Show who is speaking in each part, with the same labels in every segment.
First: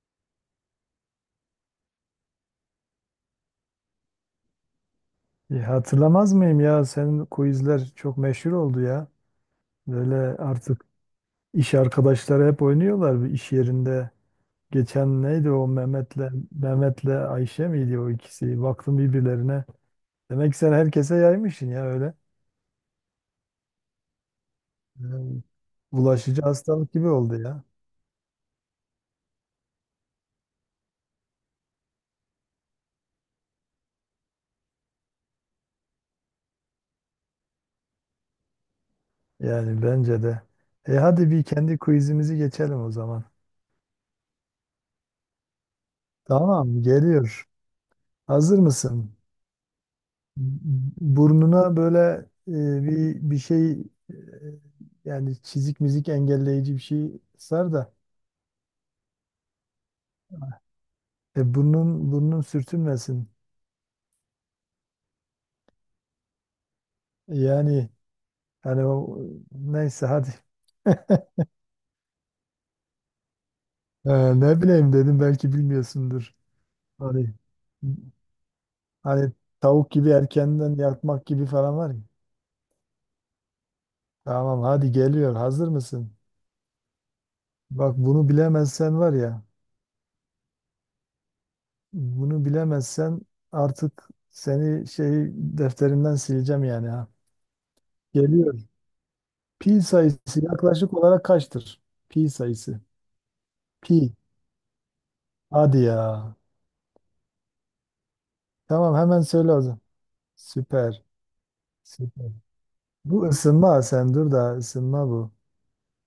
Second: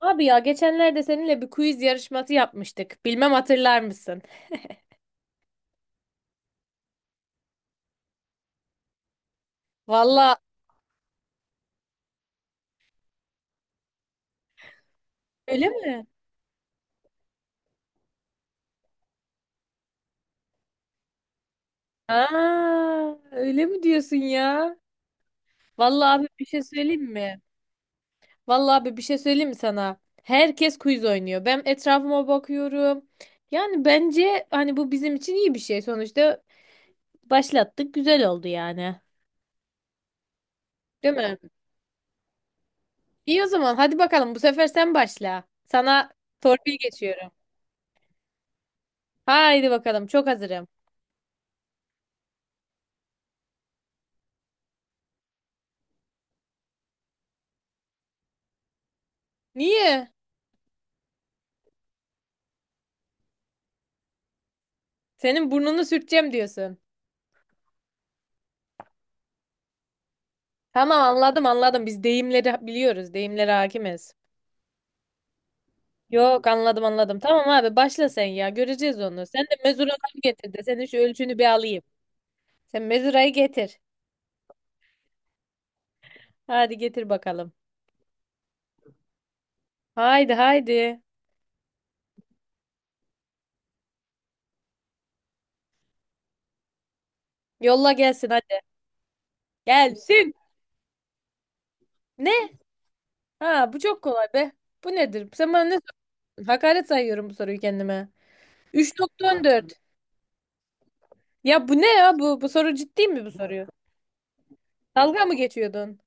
Speaker 1: Abi ya geçenlerde seninle bir quiz yarışması yapmıştık. Bilmem hatırlar mısın?
Speaker 2: Ya hatırlamaz mıyım ya? Senin quizler çok meşhur oldu ya. Böyle
Speaker 1: Valla
Speaker 2: artık iş arkadaşları hep oynuyorlar bir iş yerinde. Geçen neydi
Speaker 1: öyle
Speaker 2: o
Speaker 1: mi?
Speaker 2: Mehmet'le Ayşe miydi o ikisi? Baktım birbirlerine. Demek ki sen herkese yaymışsın ya öyle.
Speaker 1: Aa, öyle mi diyorsun ya?
Speaker 2: Yani
Speaker 1: Vallahi abi
Speaker 2: bulaşıcı
Speaker 1: bir şey
Speaker 2: hastalık
Speaker 1: söyleyeyim
Speaker 2: gibi
Speaker 1: mi?
Speaker 2: oldu ya.
Speaker 1: Vallahi abi bir şey söyleyeyim mi sana? Herkes quiz oynuyor. Ben etrafıma bakıyorum. Yani bence hani bu bizim için iyi bir şey. Sonuçta başlattık. Güzel oldu yani.
Speaker 2: Yani bence de. E
Speaker 1: Değil
Speaker 2: hadi
Speaker 1: mi?
Speaker 2: bir kendi quizimizi geçelim o zaman.
Speaker 1: İyi o zaman hadi bakalım bu sefer sen başla. Sana torpil
Speaker 2: Tamam
Speaker 1: geçiyorum.
Speaker 2: geliyor. Hazır mısın?
Speaker 1: Haydi bakalım çok hazırım.
Speaker 2: Burnuna böyle bir şey, e, yani çizik mizik engelleyici bir şey sar da
Speaker 1: Niye?
Speaker 2: burnun sürtünmesin.
Speaker 1: Senin burnunu sürteceğim diyorsun.
Speaker 2: Yani hani o neyse hadi.
Speaker 1: Tamam anladım anladım. Biz deyimleri biliyoruz. Deyimlere hakimiz.
Speaker 2: Ne bileyim dedim belki bilmiyorsundur.
Speaker 1: Yok anladım anladım.
Speaker 2: Hani
Speaker 1: Tamam abi başla sen ya. Göreceğiz onu.
Speaker 2: hani
Speaker 1: Sen de
Speaker 2: tavuk gibi
Speaker 1: mezuraları getir de
Speaker 2: erkenden
Speaker 1: senin şu
Speaker 2: yatmak
Speaker 1: ölçünü bir
Speaker 2: gibi falan
Speaker 1: alayım.
Speaker 2: var ya.
Speaker 1: Sen mezurayı getir.
Speaker 2: Tamam hadi geliyor. Hazır mısın?
Speaker 1: Hadi getir bakalım.
Speaker 2: Bak bunu bilemezsen var ya.
Speaker 1: Haydi haydi.
Speaker 2: Bunu bilemezsen artık seni şey defterinden sileceğim yani.
Speaker 1: Yolla gelsin
Speaker 2: Geliyor.
Speaker 1: hadi.
Speaker 2: Pi
Speaker 1: Gelsin.
Speaker 2: sayısı yaklaşık olarak kaçtır? Pi
Speaker 1: Ne?
Speaker 2: sayısı.
Speaker 1: Ha bu çok
Speaker 2: Pi.
Speaker 1: kolay be. Bu nedir? Sen bana ne
Speaker 2: Hadi ya.
Speaker 1: sordun? Hakaret sayıyorum bu soruyu kendime.
Speaker 2: Tamam
Speaker 1: Üç
Speaker 2: hemen
Speaker 1: nokta on
Speaker 2: söyle o
Speaker 1: dört.
Speaker 2: zaman. Süper.
Speaker 1: Ya bu ne ya
Speaker 2: Süper.
Speaker 1: bu? Bu soru ciddi
Speaker 2: Bu
Speaker 1: mi bu soruyu?
Speaker 2: ısınma, sen dur da ısınma
Speaker 1: Dalga
Speaker 2: bu.
Speaker 1: mı geçiyordun?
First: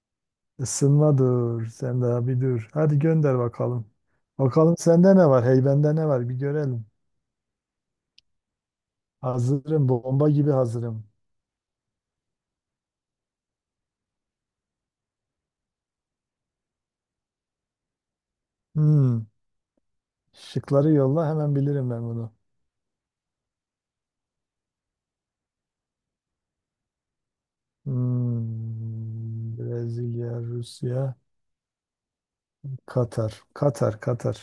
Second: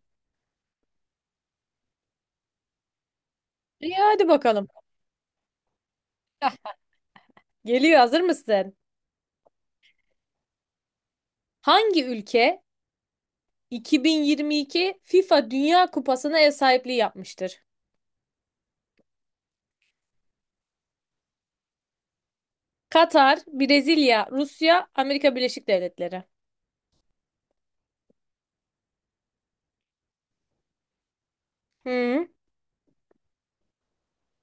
Speaker 2: Isınma dur. Sen daha bir dur. Hadi gönder bakalım.
Speaker 1: İyi hadi bakalım.
Speaker 2: Bakalım sende ne var? Heybende ne var? Bir görelim.
Speaker 1: Geliyor, hazır mısın?
Speaker 2: Hazırım. Bomba gibi hazırım.
Speaker 1: Hangi ülke 2022 FIFA Dünya Kupası'na ev sahipliği yapmıştır?
Speaker 2: Hmm. Şıkları yolla hemen bilirim ben bunu.
Speaker 1: Katar, Brezilya, Rusya, Amerika Birleşik Devletleri.
Speaker 2: Hmm. Brezilya, Rusya,
Speaker 1: Hı,
Speaker 2: Katar. Katar, Katar.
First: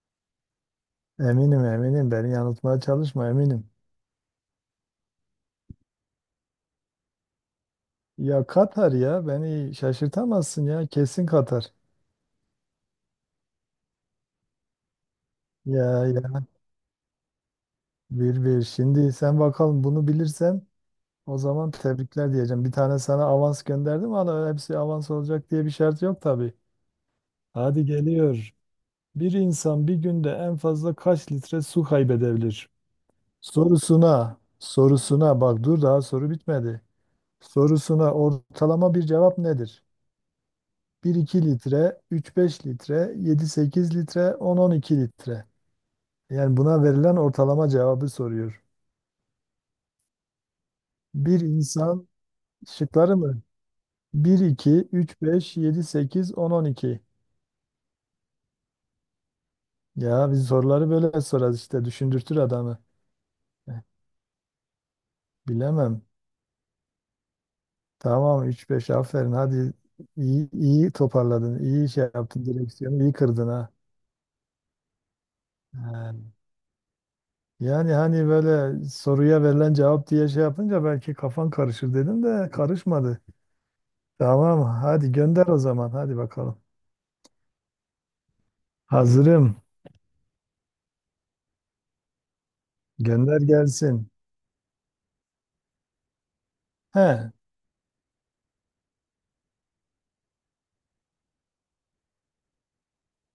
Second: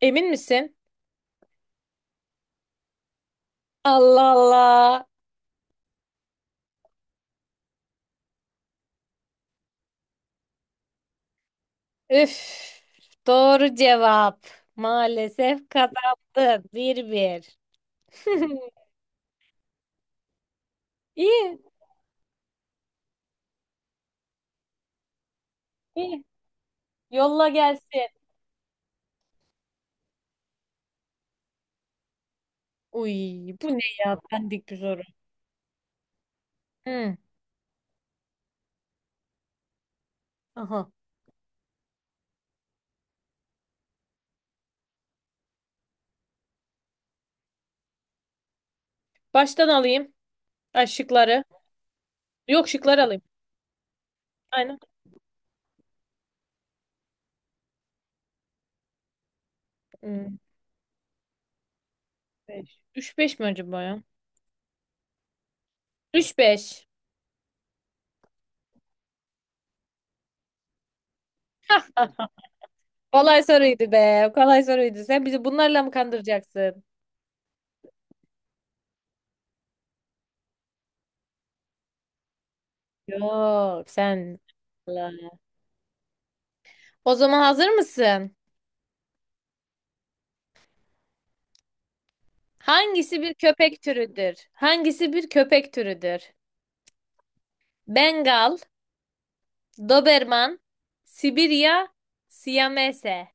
Speaker 1: emin misin?
Speaker 2: Eminim eminim beni yanıltmaya çalışma eminim.
Speaker 1: Allah Allah.
Speaker 2: Ya Katar ya beni şaşırtamazsın ya kesin Katar.
Speaker 1: Üf. Doğru cevap. Maalesef
Speaker 2: Ya ya
Speaker 1: kazandın. Bir bir.
Speaker 2: bir bir, şimdi sen bakalım bunu bilirsen o
Speaker 1: İyi,
Speaker 2: zaman tebrikler diyeceğim. Bir tane sana avans gönderdim ama hepsi avans olacak diye bir şart yok
Speaker 1: iyi.
Speaker 2: tabii.
Speaker 1: Yolla
Speaker 2: Hadi
Speaker 1: gelsin.
Speaker 2: geliyor. Bir insan bir günde en fazla kaç litre su kaybedebilir?
Speaker 1: Uy, bu ne ya?
Speaker 2: Sorusuna
Speaker 1: Bendik bir soru.
Speaker 2: sorusuna bak dur daha soru bitmedi.
Speaker 1: Hı,
Speaker 2: Sorusuna ortalama bir cevap nedir?
Speaker 1: aha.
Speaker 2: 1-2 litre, 3-5 litre, 7-8 litre, 10-12 litre. Yani buna verilen ortalama cevabı soruyor.
Speaker 1: Baştan alayım. Ay,
Speaker 2: Bir
Speaker 1: şıkları.
Speaker 2: insan
Speaker 1: Yok şıkları
Speaker 2: şıkları
Speaker 1: alayım.
Speaker 2: mı? 1-2,
Speaker 1: Aynen.
Speaker 2: 3-5, 7-8, 10-12. Ya
Speaker 1: Hmm.
Speaker 2: biz soruları böyle sorarız işte düşündürtür adamı.
Speaker 1: 5. 3-5 mi
Speaker 2: Eh,
Speaker 1: acaba ya?
Speaker 2: Bilemem.
Speaker 1: 3-5.
Speaker 2: Tamam 3-5, aferin hadi. İyi, iyi toparladın. İyi şey
Speaker 1: Ah,
Speaker 2: yaptın, direksiyonu iyi
Speaker 1: kolay
Speaker 2: kırdın ha.
Speaker 1: soruydu be. Kolay soruydu. Sen bizi bunlarla mı
Speaker 2: Ha.
Speaker 1: kandıracaksın?
Speaker 2: Yani hani böyle soruya verilen cevap diye şey yapınca belki kafan karışır dedim de karışmadı.
Speaker 1: Yok sen.
Speaker 2: Tamam, hadi
Speaker 1: Allah.
Speaker 2: gönder o zaman. Hadi bakalım.
Speaker 1: O zaman hazır mısın?
Speaker 2: Hazırım.
Speaker 1: Hangisi bir
Speaker 2: Gönder
Speaker 1: köpek
Speaker 2: gelsin.
Speaker 1: türüdür? Hangisi bir köpek türüdür?
Speaker 2: He,
Speaker 1: Bengal, Doberman, Sibirya, Siyamese.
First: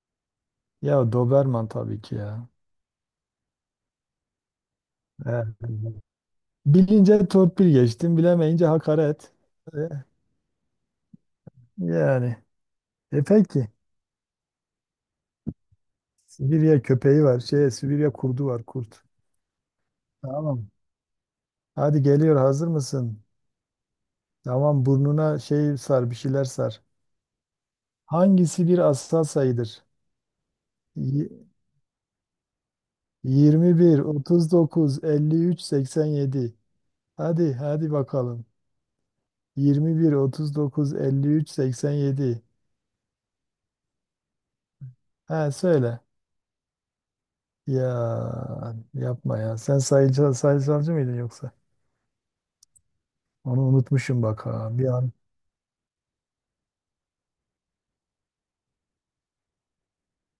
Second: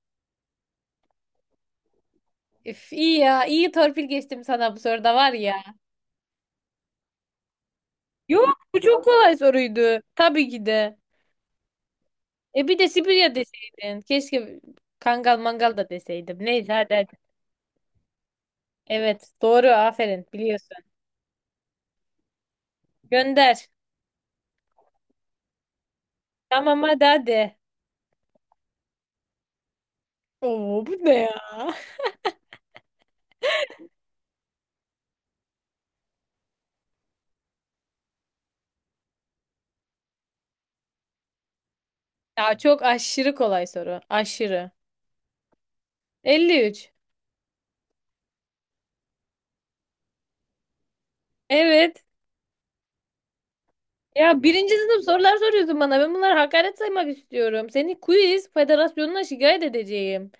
Speaker 2: ya Doberman tabii ki ya.
Speaker 1: Üf, iyi ya. İyi torpil geçtim sana bu soruda var
Speaker 2: He.
Speaker 1: ya.
Speaker 2: Bilince torpil geçtim,
Speaker 1: Yok
Speaker 2: bilemeyince
Speaker 1: bu çok
Speaker 2: hakaret.
Speaker 1: kolay
Speaker 2: E,
Speaker 1: soruydu. Tabii ki de.
Speaker 2: yani.
Speaker 1: E bir de
Speaker 2: E
Speaker 1: Sibirya
Speaker 2: peki.
Speaker 1: deseydin. Keşke Kangal mangal da deseydim. Neyse
Speaker 2: Sibirya
Speaker 1: hadi hadi.
Speaker 2: köpeği var. Şey, Sibirya kurdu var, kurt.
Speaker 1: Evet doğru aferin
Speaker 2: Tamam.
Speaker 1: biliyorsun.
Speaker 2: Hadi geliyor, hazır mısın?
Speaker 1: Gönder.
Speaker 2: Tamam, burnuna şey sar, bir şeyler sar.
Speaker 1: Tamam hadi hadi.
Speaker 2: Hangisi bir asal sayıdır?
Speaker 1: Oo bu ne
Speaker 2: Y-
Speaker 1: ya?
Speaker 2: 21, 39, 53, 87. Hadi, hadi bakalım. 21, 39, 53, 87.
Speaker 1: Ya çok aşırı kolay soru. Aşırı.
Speaker 2: Ha söyle.
Speaker 1: 53.
Speaker 2: Ya yapma ya. Sen sayıcı, sayısalcı mıydın yoksa?
Speaker 1: Evet.
Speaker 2: Onu unutmuşum
Speaker 1: Ya
Speaker 2: bak ha
Speaker 1: birinci
Speaker 2: bir
Speaker 1: sınıf
Speaker 2: an.
Speaker 1: sorular soruyorsun bana. Ben bunları hakaret saymak istiyorum. Seni quiz federasyonuna şikayet edeceğim.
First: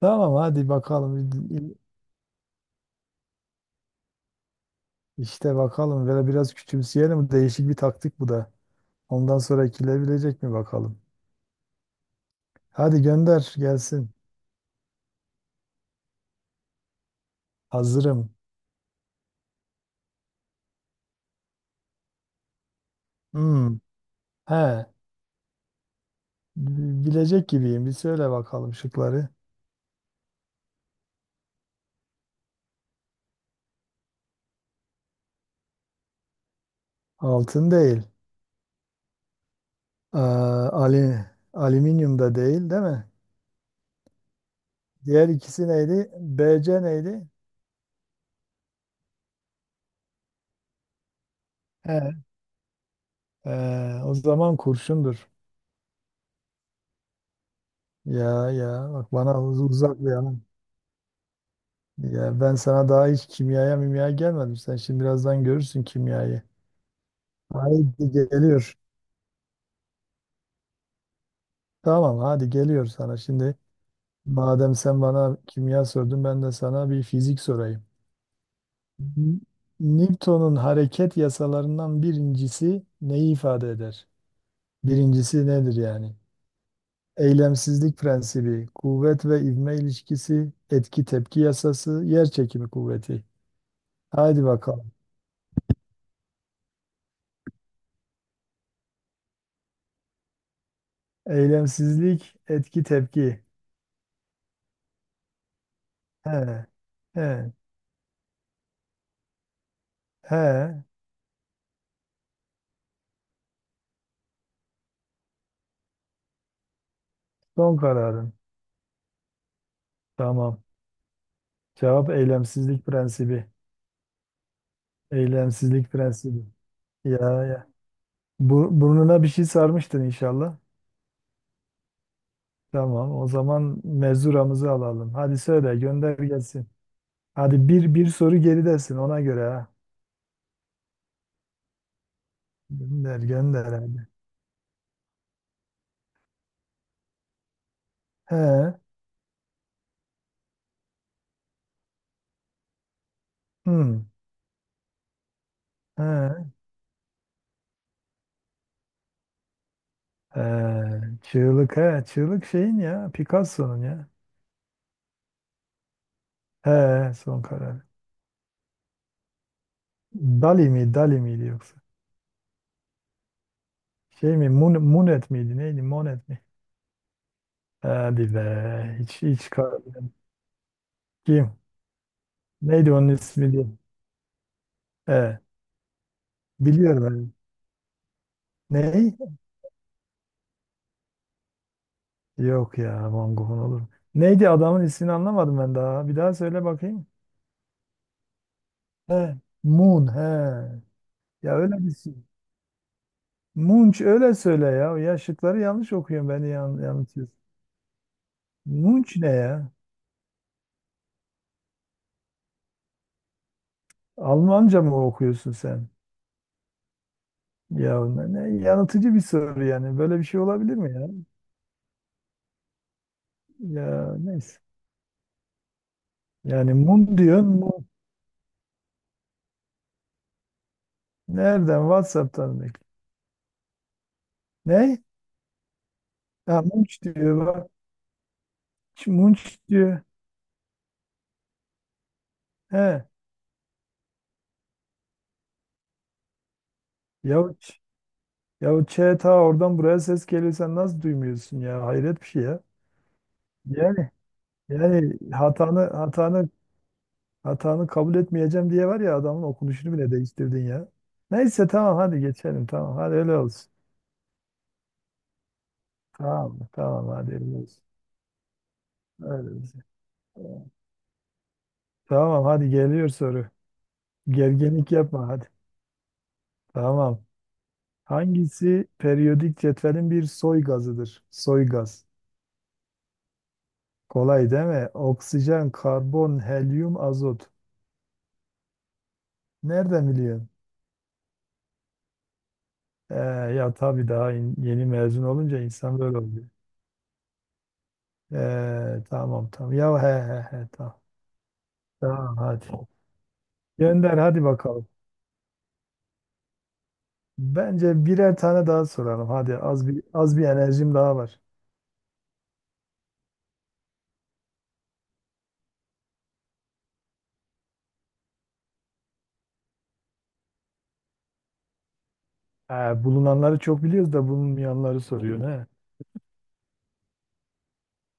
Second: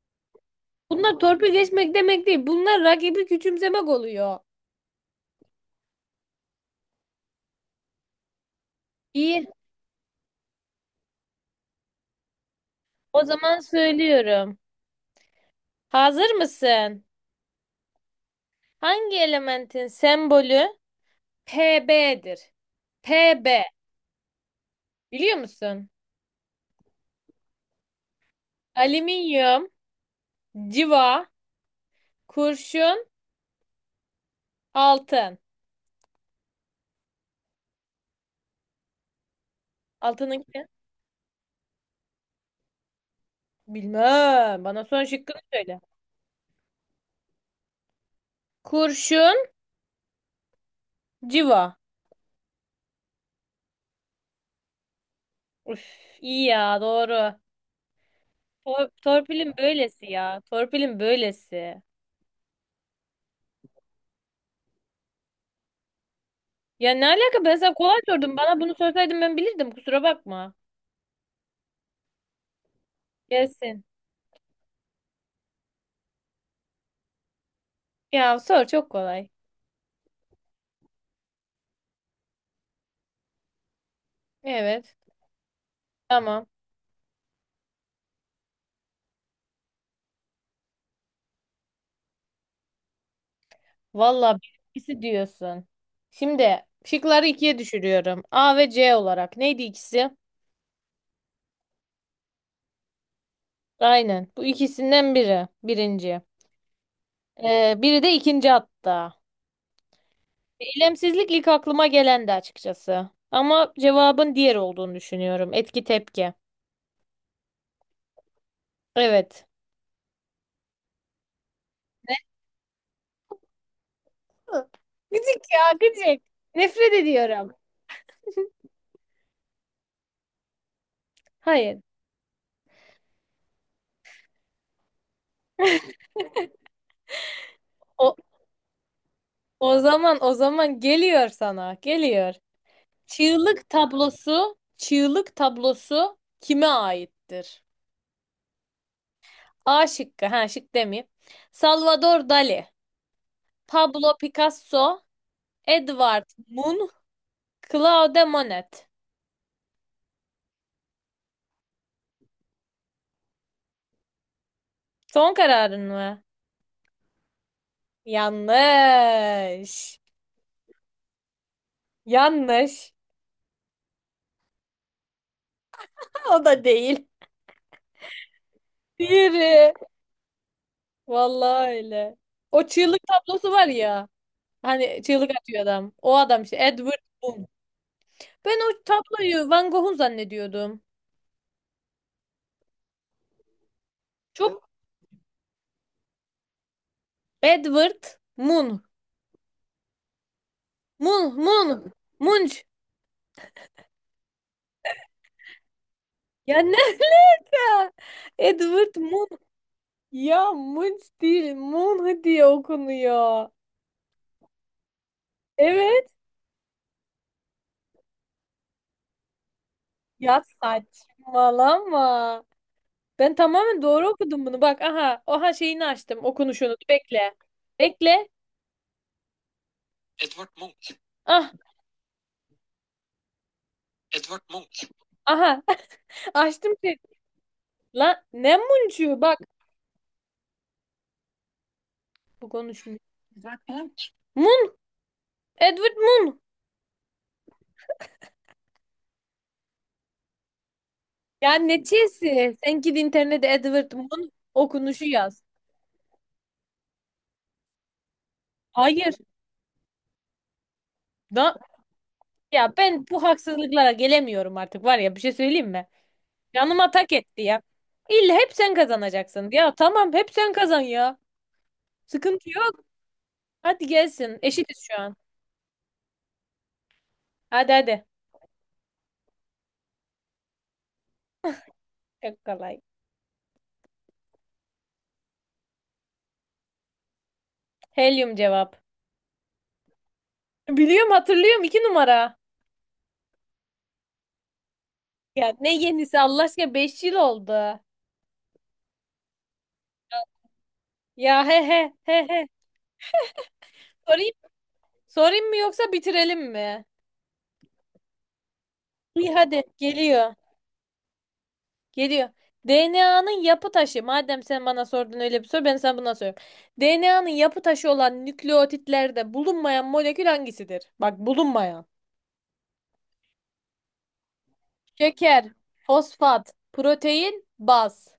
Speaker 2: Tamam hadi
Speaker 1: Bunlar
Speaker 2: bakalım.
Speaker 1: torpil geçmek demek değil. Bunlar rakibi küçümsemek oluyor.
Speaker 2: İşte bakalım. Böyle biraz küçümseyelim. Değişik bir taktik bu da. Ondan
Speaker 1: İyi.
Speaker 2: sonra ekilebilecek mi bakalım. Hadi
Speaker 1: O
Speaker 2: gönder
Speaker 1: zaman
Speaker 2: gelsin.
Speaker 1: söylüyorum. Hazır mısın?
Speaker 2: Hazırım.
Speaker 1: Hangi elementin sembolü Pb'dir? Pb.
Speaker 2: Hmm. He.
Speaker 1: Biliyor musun?
Speaker 2: Bilecek gibiyim. Bir söyle bakalım şıkları.
Speaker 1: Alüminyum, civa, kurşun, altın.
Speaker 2: Altın değil.
Speaker 1: Altının ne?
Speaker 2: Aa, alüminyum da değil, değil mi?
Speaker 1: Bilmem. Bana son
Speaker 2: Diğer
Speaker 1: şıkkını
Speaker 2: ikisi
Speaker 1: söyle.
Speaker 2: neydi? BC neydi?
Speaker 1: Kurşun, civa.
Speaker 2: He, o zaman kurşundur.
Speaker 1: Üf, iyi ya doğru.
Speaker 2: Ya ya
Speaker 1: Tor-
Speaker 2: bak bana
Speaker 1: torpilin
Speaker 2: uzak
Speaker 1: böylesi
Speaker 2: bir alan.
Speaker 1: ya. Torpilin böylesi.
Speaker 2: Ya ben sana daha hiç kimyaya mimyaya gelmedim. Sen şimdi birazdan görürsün kimyayı.
Speaker 1: Ya ne alaka ben sana kolay
Speaker 2: Haydi
Speaker 1: sordum. Bana bunu
Speaker 2: geliyor.
Speaker 1: sorsaydın ben bilirdim. Kusura bakma.
Speaker 2: Tamam hadi geliyor sana. Şimdi
Speaker 1: Gelsin.
Speaker 2: madem sen bana kimya sordun ben de sana bir fizik sorayım.
Speaker 1: Ya sor çok kolay.
Speaker 2: N- Newton'un hareket yasalarından birincisi neyi ifade eder?
Speaker 1: Evet.
Speaker 2: Birincisi nedir yani?
Speaker 1: Tamam.
Speaker 2: Eylemsizlik prensibi, kuvvet ve ivme ilişkisi, etki tepki yasası, yer çekimi kuvveti.
Speaker 1: Valla
Speaker 2: Haydi bakalım.
Speaker 1: ikisi diyorsun. Şimdi şıkları ikiye düşürüyorum. A ve C olarak. Neydi ikisi?
Speaker 2: Eylemsizlik, etki tepki.
Speaker 1: Aynen. Bu ikisinden biri. Birinci.
Speaker 2: He, he,
Speaker 1: Biri de ikinci hatta.
Speaker 2: he.
Speaker 1: Eylemsizlik ilk aklıma gelendi açıkçası. Ama cevabın diğer olduğunu düşünüyorum. Etki tepki.
Speaker 2: Son kararın.
Speaker 1: Evet.
Speaker 2: Tamam. Cevap eylemsizlik prensibi.
Speaker 1: Hı. Gıcık ya
Speaker 2: Eylemsizlik
Speaker 1: gıcık.
Speaker 2: prensibi.
Speaker 1: Nefret
Speaker 2: Ya
Speaker 1: ediyorum.
Speaker 2: ya. Burnuna bir şey sarmıştın inşallah.
Speaker 1: Hayır.
Speaker 2: Tamam. O zaman mezuramızı alalım. Hadi söyle, gönder gelsin. Hadi bir
Speaker 1: O,
Speaker 2: soru geridesin ona göre ha.
Speaker 1: o zaman geliyor sana. Geliyor.
Speaker 2: Gönder, gönder
Speaker 1: Çığlık
Speaker 2: hadi.
Speaker 1: tablosu, çığlık tablosu kime aittir?
Speaker 2: He.
Speaker 1: A şıkkı. Ha şık demeyeyim. Salvador Dali,
Speaker 2: Hmm.
Speaker 1: Pablo Picasso,
Speaker 2: He.
Speaker 1: Edvard Munch, Claude Monet.
Speaker 2: He. Çığlık. He. Çığlık şeyin ya. Picasso'nun ya.
Speaker 1: Son kararın mı?
Speaker 2: He. Son karar.
Speaker 1: Yanlış.
Speaker 2: Dali mi? Dali miydi yoksa?
Speaker 1: Yanlış.
Speaker 2: Şey mi? Munet miydi? Neydi? Monet
Speaker 1: Ha,
Speaker 2: mi?
Speaker 1: o da değil.
Speaker 2: Hadi be.
Speaker 1: Diğeri.
Speaker 2: Kim?
Speaker 1: Vallahi öyle. O
Speaker 2: Neydi
Speaker 1: çığlık
Speaker 2: onun
Speaker 1: tablosu
Speaker 2: ismi
Speaker 1: var
Speaker 2: diye.
Speaker 1: ya. Hani çığlık
Speaker 2: He.
Speaker 1: atıyor adam. O adam işte Edward
Speaker 2: Biliyorum ben.
Speaker 1: Munch. Ben o
Speaker 2: Ney?
Speaker 1: tabloyu Van Gogh'un zannediyordum.
Speaker 2: Yok ya. Van Gogh'un olur mu? Neydi
Speaker 1: Çok
Speaker 2: adamın ismini anlamadım ben daha. Bir daha söyle bakayım.
Speaker 1: Edward Munch.
Speaker 2: He. Moon. He.
Speaker 1: Munch,
Speaker 2: Ya öyle
Speaker 1: Munch,
Speaker 2: bir şey.
Speaker 1: Munch.
Speaker 2: Munch öyle söyle ya. Ya şıkları yanlış okuyorum. Beni
Speaker 1: Ya ne?
Speaker 2: yanıltıyorsun.
Speaker 1: Edward
Speaker 2: Munch
Speaker 1: Mun.
Speaker 2: ne ya?
Speaker 1: Ya Munch değil. Mun diye okunuyor.
Speaker 2: Almanca mı okuyorsun sen?
Speaker 1: Evet.
Speaker 2: Ya ne yanıltıcı bir soru yani. Böyle bir şey
Speaker 1: Ya
Speaker 2: olabilir mi ya?
Speaker 1: saçmalama. Ben tamamen doğru
Speaker 2: Ya
Speaker 1: okudum
Speaker 2: neyse.
Speaker 1: bunu. Bak aha. Oha şeyini açtım.
Speaker 2: Yani
Speaker 1: Okunuşunu.
Speaker 2: mum
Speaker 1: Bekle.
Speaker 2: diyorsun mu?
Speaker 1: Bekle. Ah.
Speaker 2: Nereden? WhatsApp'tan mı? Ne?
Speaker 1: Aha.
Speaker 2: Ha
Speaker 1: Açtım şey.
Speaker 2: Munch diyor bak.
Speaker 1: Lan ne Munch'u? Bak.
Speaker 2: Munch diyor.
Speaker 1: Bu konuşmuyor.
Speaker 2: He.
Speaker 1: Mun. Edward Mun.
Speaker 2: Ya Ç- ya Ç ta oradan buraya ses geliyor sen nasıl
Speaker 1: Ya
Speaker 2: duymuyorsun
Speaker 1: ne
Speaker 2: ya? Hayret bir şey
Speaker 1: çesi?
Speaker 2: ya.
Speaker 1: Sen git internete Edward
Speaker 2: Yani
Speaker 1: Mun okunuşu
Speaker 2: yani
Speaker 1: yaz.
Speaker 2: hatanı kabul etmeyeceğim diye var
Speaker 1: Hayır.
Speaker 2: ya adamın okunuşunu bile değiştirdin ya.
Speaker 1: Da
Speaker 2: Neyse tamam hadi geçelim
Speaker 1: Ya
Speaker 2: tamam
Speaker 1: ben
Speaker 2: hadi
Speaker 1: bu
Speaker 2: öyle olsun.
Speaker 1: haksızlıklara gelemiyorum artık var ya bir şey söyleyeyim mi?
Speaker 2: Tamam
Speaker 1: Canıma
Speaker 2: Tamam
Speaker 1: tak
Speaker 2: hadi
Speaker 1: etti
Speaker 2: öyle
Speaker 1: ya.
Speaker 2: olsun.
Speaker 1: İlla hep sen kazanacaksın.
Speaker 2: Öyle
Speaker 1: Ya
Speaker 2: olsun.
Speaker 1: tamam hep sen kazan ya.
Speaker 2: Tamam
Speaker 1: Sıkıntı
Speaker 2: hadi
Speaker 1: yok.
Speaker 2: geliyor soru.
Speaker 1: Hadi gelsin. Eşitiz
Speaker 2: Gerginlik
Speaker 1: şu an.
Speaker 2: yapma hadi. Tamam.
Speaker 1: Hadi hadi.
Speaker 2: Hangisi periyodik cetvelin bir soy gazıdır? Soy gaz.
Speaker 1: Çok kolay.
Speaker 2: Kolay değil mi? Oksijen, karbon, helyum, azot.
Speaker 1: Helyum cevap.
Speaker 2: Nereden biliyorsun?
Speaker 1: Biliyorum hatırlıyorum 2 numara.
Speaker 2: Ee, ya tabii daha yeni mezun
Speaker 1: Ya
Speaker 2: olunca
Speaker 1: ne
Speaker 2: insan
Speaker 1: yenisi
Speaker 2: böyle
Speaker 1: Allah
Speaker 2: oluyor.
Speaker 1: aşkına 5 yıl oldu.
Speaker 2: Tamam tamam. Ya he he he tamam.
Speaker 1: Ya he he he
Speaker 2: Tamam
Speaker 1: he.
Speaker 2: hadi. Gönder
Speaker 1: Sorayım,
Speaker 2: hadi bakalım.
Speaker 1: sorayım mı yoksa bitirelim mi?
Speaker 2: Bence birer tane daha soralım.
Speaker 1: İyi
Speaker 2: Hadi
Speaker 1: hadi
Speaker 2: az bir
Speaker 1: geliyor.
Speaker 2: az bir enerjim daha var.
Speaker 1: Geliyor. DNA'nın yapı taşı. Madem sen bana sordun öyle bir soru, ben sana buna soruyorum. DNA'nın yapı taşı olan nükleotitlerde bulunmayan molekül hangisidir? Bak bulunmayan.
Speaker 2: Ha, bulunanları çok biliyoruz da bulunmayanları soruyor
Speaker 1: Şeker,
Speaker 2: ne?
Speaker 1: fosfat, protein, baz.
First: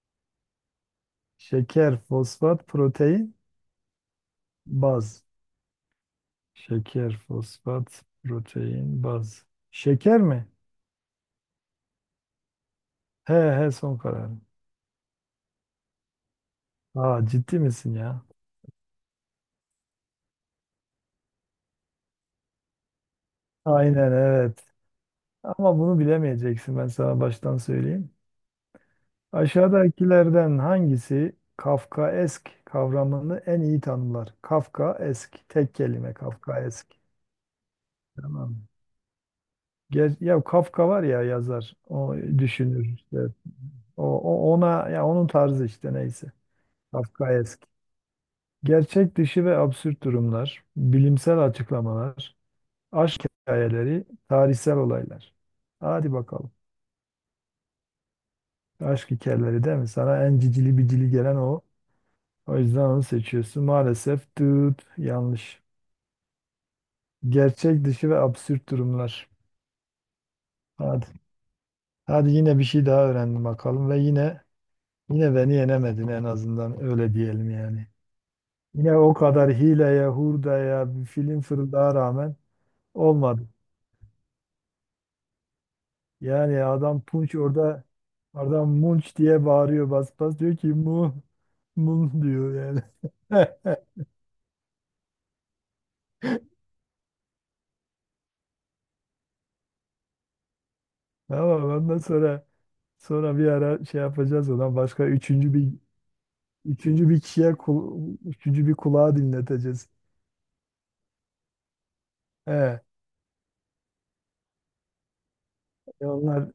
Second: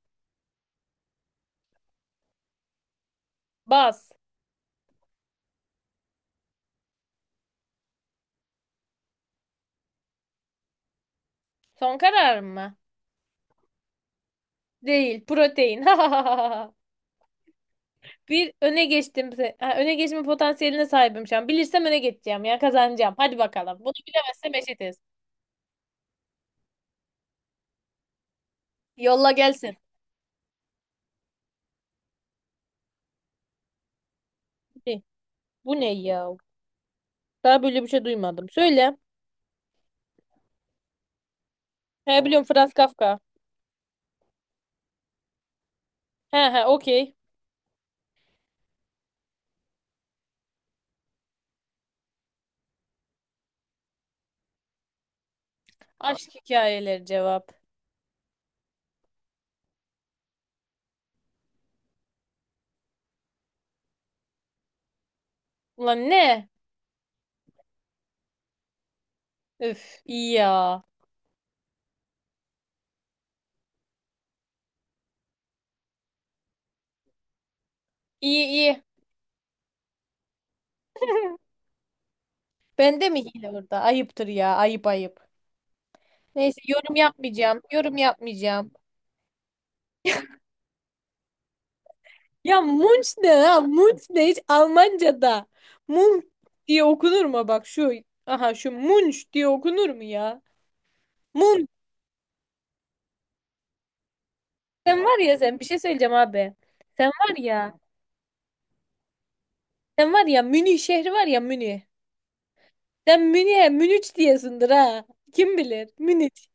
Speaker 2: Şeker, fosfat, protein,
Speaker 1: Baz.
Speaker 2: baz. Şeker, fosfat, protein, baz. Şeker mi?
Speaker 1: Son karar mı?
Speaker 2: He he son kararım.
Speaker 1: Değil, protein.
Speaker 2: Aa ciddi misin ya?
Speaker 1: Bir öne geçtim. Öne geçme potansiyeline sahibim şu an. Bilirsem öne geçeceğim ya kazanacağım. Hadi bakalım. Bunu
Speaker 2: Aynen
Speaker 1: bilemezsem
Speaker 2: evet.
Speaker 1: eşitiz.
Speaker 2: Ama bunu bilemeyeceksin ben sana baştan söyleyeyim.
Speaker 1: Yolla gelsin.
Speaker 2: Aşağıdakilerden hangisi Kafkaesk kavramını en iyi tanımlar?
Speaker 1: Ne?
Speaker 2: Kafkaesk tek
Speaker 1: Bu ne
Speaker 2: kelime
Speaker 1: ya?
Speaker 2: Kafkaesk.
Speaker 1: Daha böyle bir şey duymadım.
Speaker 2: Tamam.
Speaker 1: Söyle.
Speaker 2: Ya Kafka var ya yazar. O
Speaker 1: He, biliyorum Franz
Speaker 2: düşünür işte.
Speaker 1: Kafka.
Speaker 2: Ona ya onun tarzı işte neyse.
Speaker 1: He he, okey.
Speaker 2: Kafkaesk. Gerçek dışı ve absürt durumlar, bilimsel açıklamalar, aşk hikayeleri, tarihsel olaylar. Hadi
Speaker 1: Aşk
Speaker 2: bakalım.
Speaker 1: hikayeleri cevap.
Speaker 2: Aşk hikayeleri değil mi? Sana en cicili bicili gelen o. O yüzden onu seçiyorsun. Maalesef tüt yanlış.
Speaker 1: Ulan ne?
Speaker 2: Gerçek dışı ve absürt durumlar.
Speaker 1: Üf iyi ya.
Speaker 2: Hadi. Hadi yine bir şey daha öğrendim bakalım ve yine beni yenemedin en azından öyle diyelim yani.
Speaker 1: İyi iyi.
Speaker 2: Yine o kadar hileye, hurdaya, bir film fırıldağa rağmen
Speaker 1: Bende mi
Speaker 2: olmadı.
Speaker 1: hile burada? Ayıptır ya ayıp ayıp. Neyse
Speaker 2: Yani
Speaker 1: yorum
Speaker 2: adam Punç
Speaker 1: yapmayacağım.
Speaker 2: orada
Speaker 1: Yorum
Speaker 2: adam
Speaker 1: yapmayacağım.
Speaker 2: Munç diye bağırıyor bas bas diyor ki mun diyor
Speaker 1: Ya
Speaker 2: yani.
Speaker 1: Munch ne ha? Munch ne hiç Almanca'da? Munch diye okunur mu? Bak şu. Aha şu Munch diye okunur mu ya?
Speaker 2: Tamam
Speaker 1: Munch.
Speaker 2: ondan sonra bir ara şey yapacağız ondan
Speaker 1: Sen
Speaker 2: başka
Speaker 1: var ya
Speaker 2: üçüncü
Speaker 1: sen bir
Speaker 2: bir
Speaker 1: şey söyleyeceğim abi. Sen
Speaker 2: üçüncü bir
Speaker 1: var
Speaker 2: kişiye
Speaker 1: ya.
Speaker 2: üçüncü bir kulağa dinleteceğiz.
Speaker 1: Sen var ya Münih şehri var ya Münih.
Speaker 2: He,
Speaker 1: Sen Münih'e Münüç diyesindir ha. Kim bilir?
Speaker 2: e
Speaker 1: Münüç.
Speaker 2: onlar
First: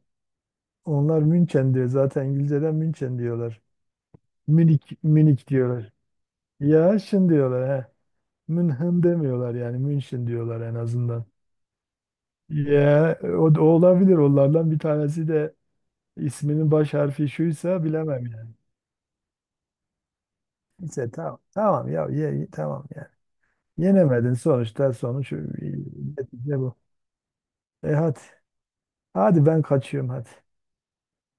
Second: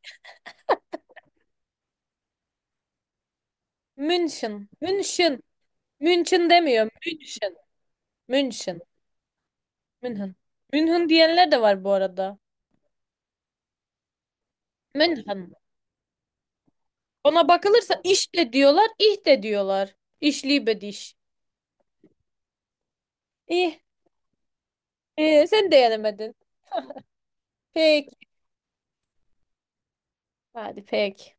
Speaker 2: onlar München diyor zaten İngilizceden München diyorlar.
Speaker 1: Münşin.
Speaker 2: Münih
Speaker 1: Münşin.
Speaker 2: Münih diyorlar.
Speaker 1: Münşin demiyor.
Speaker 2: Ya şimdi
Speaker 1: Münşin.
Speaker 2: diyorlar he.
Speaker 1: Münşin.
Speaker 2: Münhen demiyorlar yani München
Speaker 1: Münhın.
Speaker 2: diyorlar en
Speaker 1: Münhın
Speaker 2: azından.
Speaker 1: diyenler de var bu arada.
Speaker 2: Ya o da olabilir onlardan bir tanesi
Speaker 1: Münhın.
Speaker 2: de isminin baş harfi
Speaker 1: Ona
Speaker 2: şuysa
Speaker 1: bakılırsa
Speaker 2: bilemem
Speaker 1: iş de
Speaker 2: yani.
Speaker 1: diyorlar, ih de diyorlar. İşli
Speaker 2: Neyse
Speaker 1: bediş.
Speaker 2: tamam tamam ya tamam yani.
Speaker 1: İh.
Speaker 2: Yenemedin sonuçta sonuç
Speaker 1: Sen de yenemedin.
Speaker 2: netice bu. E
Speaker 1: Pek.
Speaker 2: hadi hadi ben kaçıyorum hadi.
Speaker 1: Hadi pek.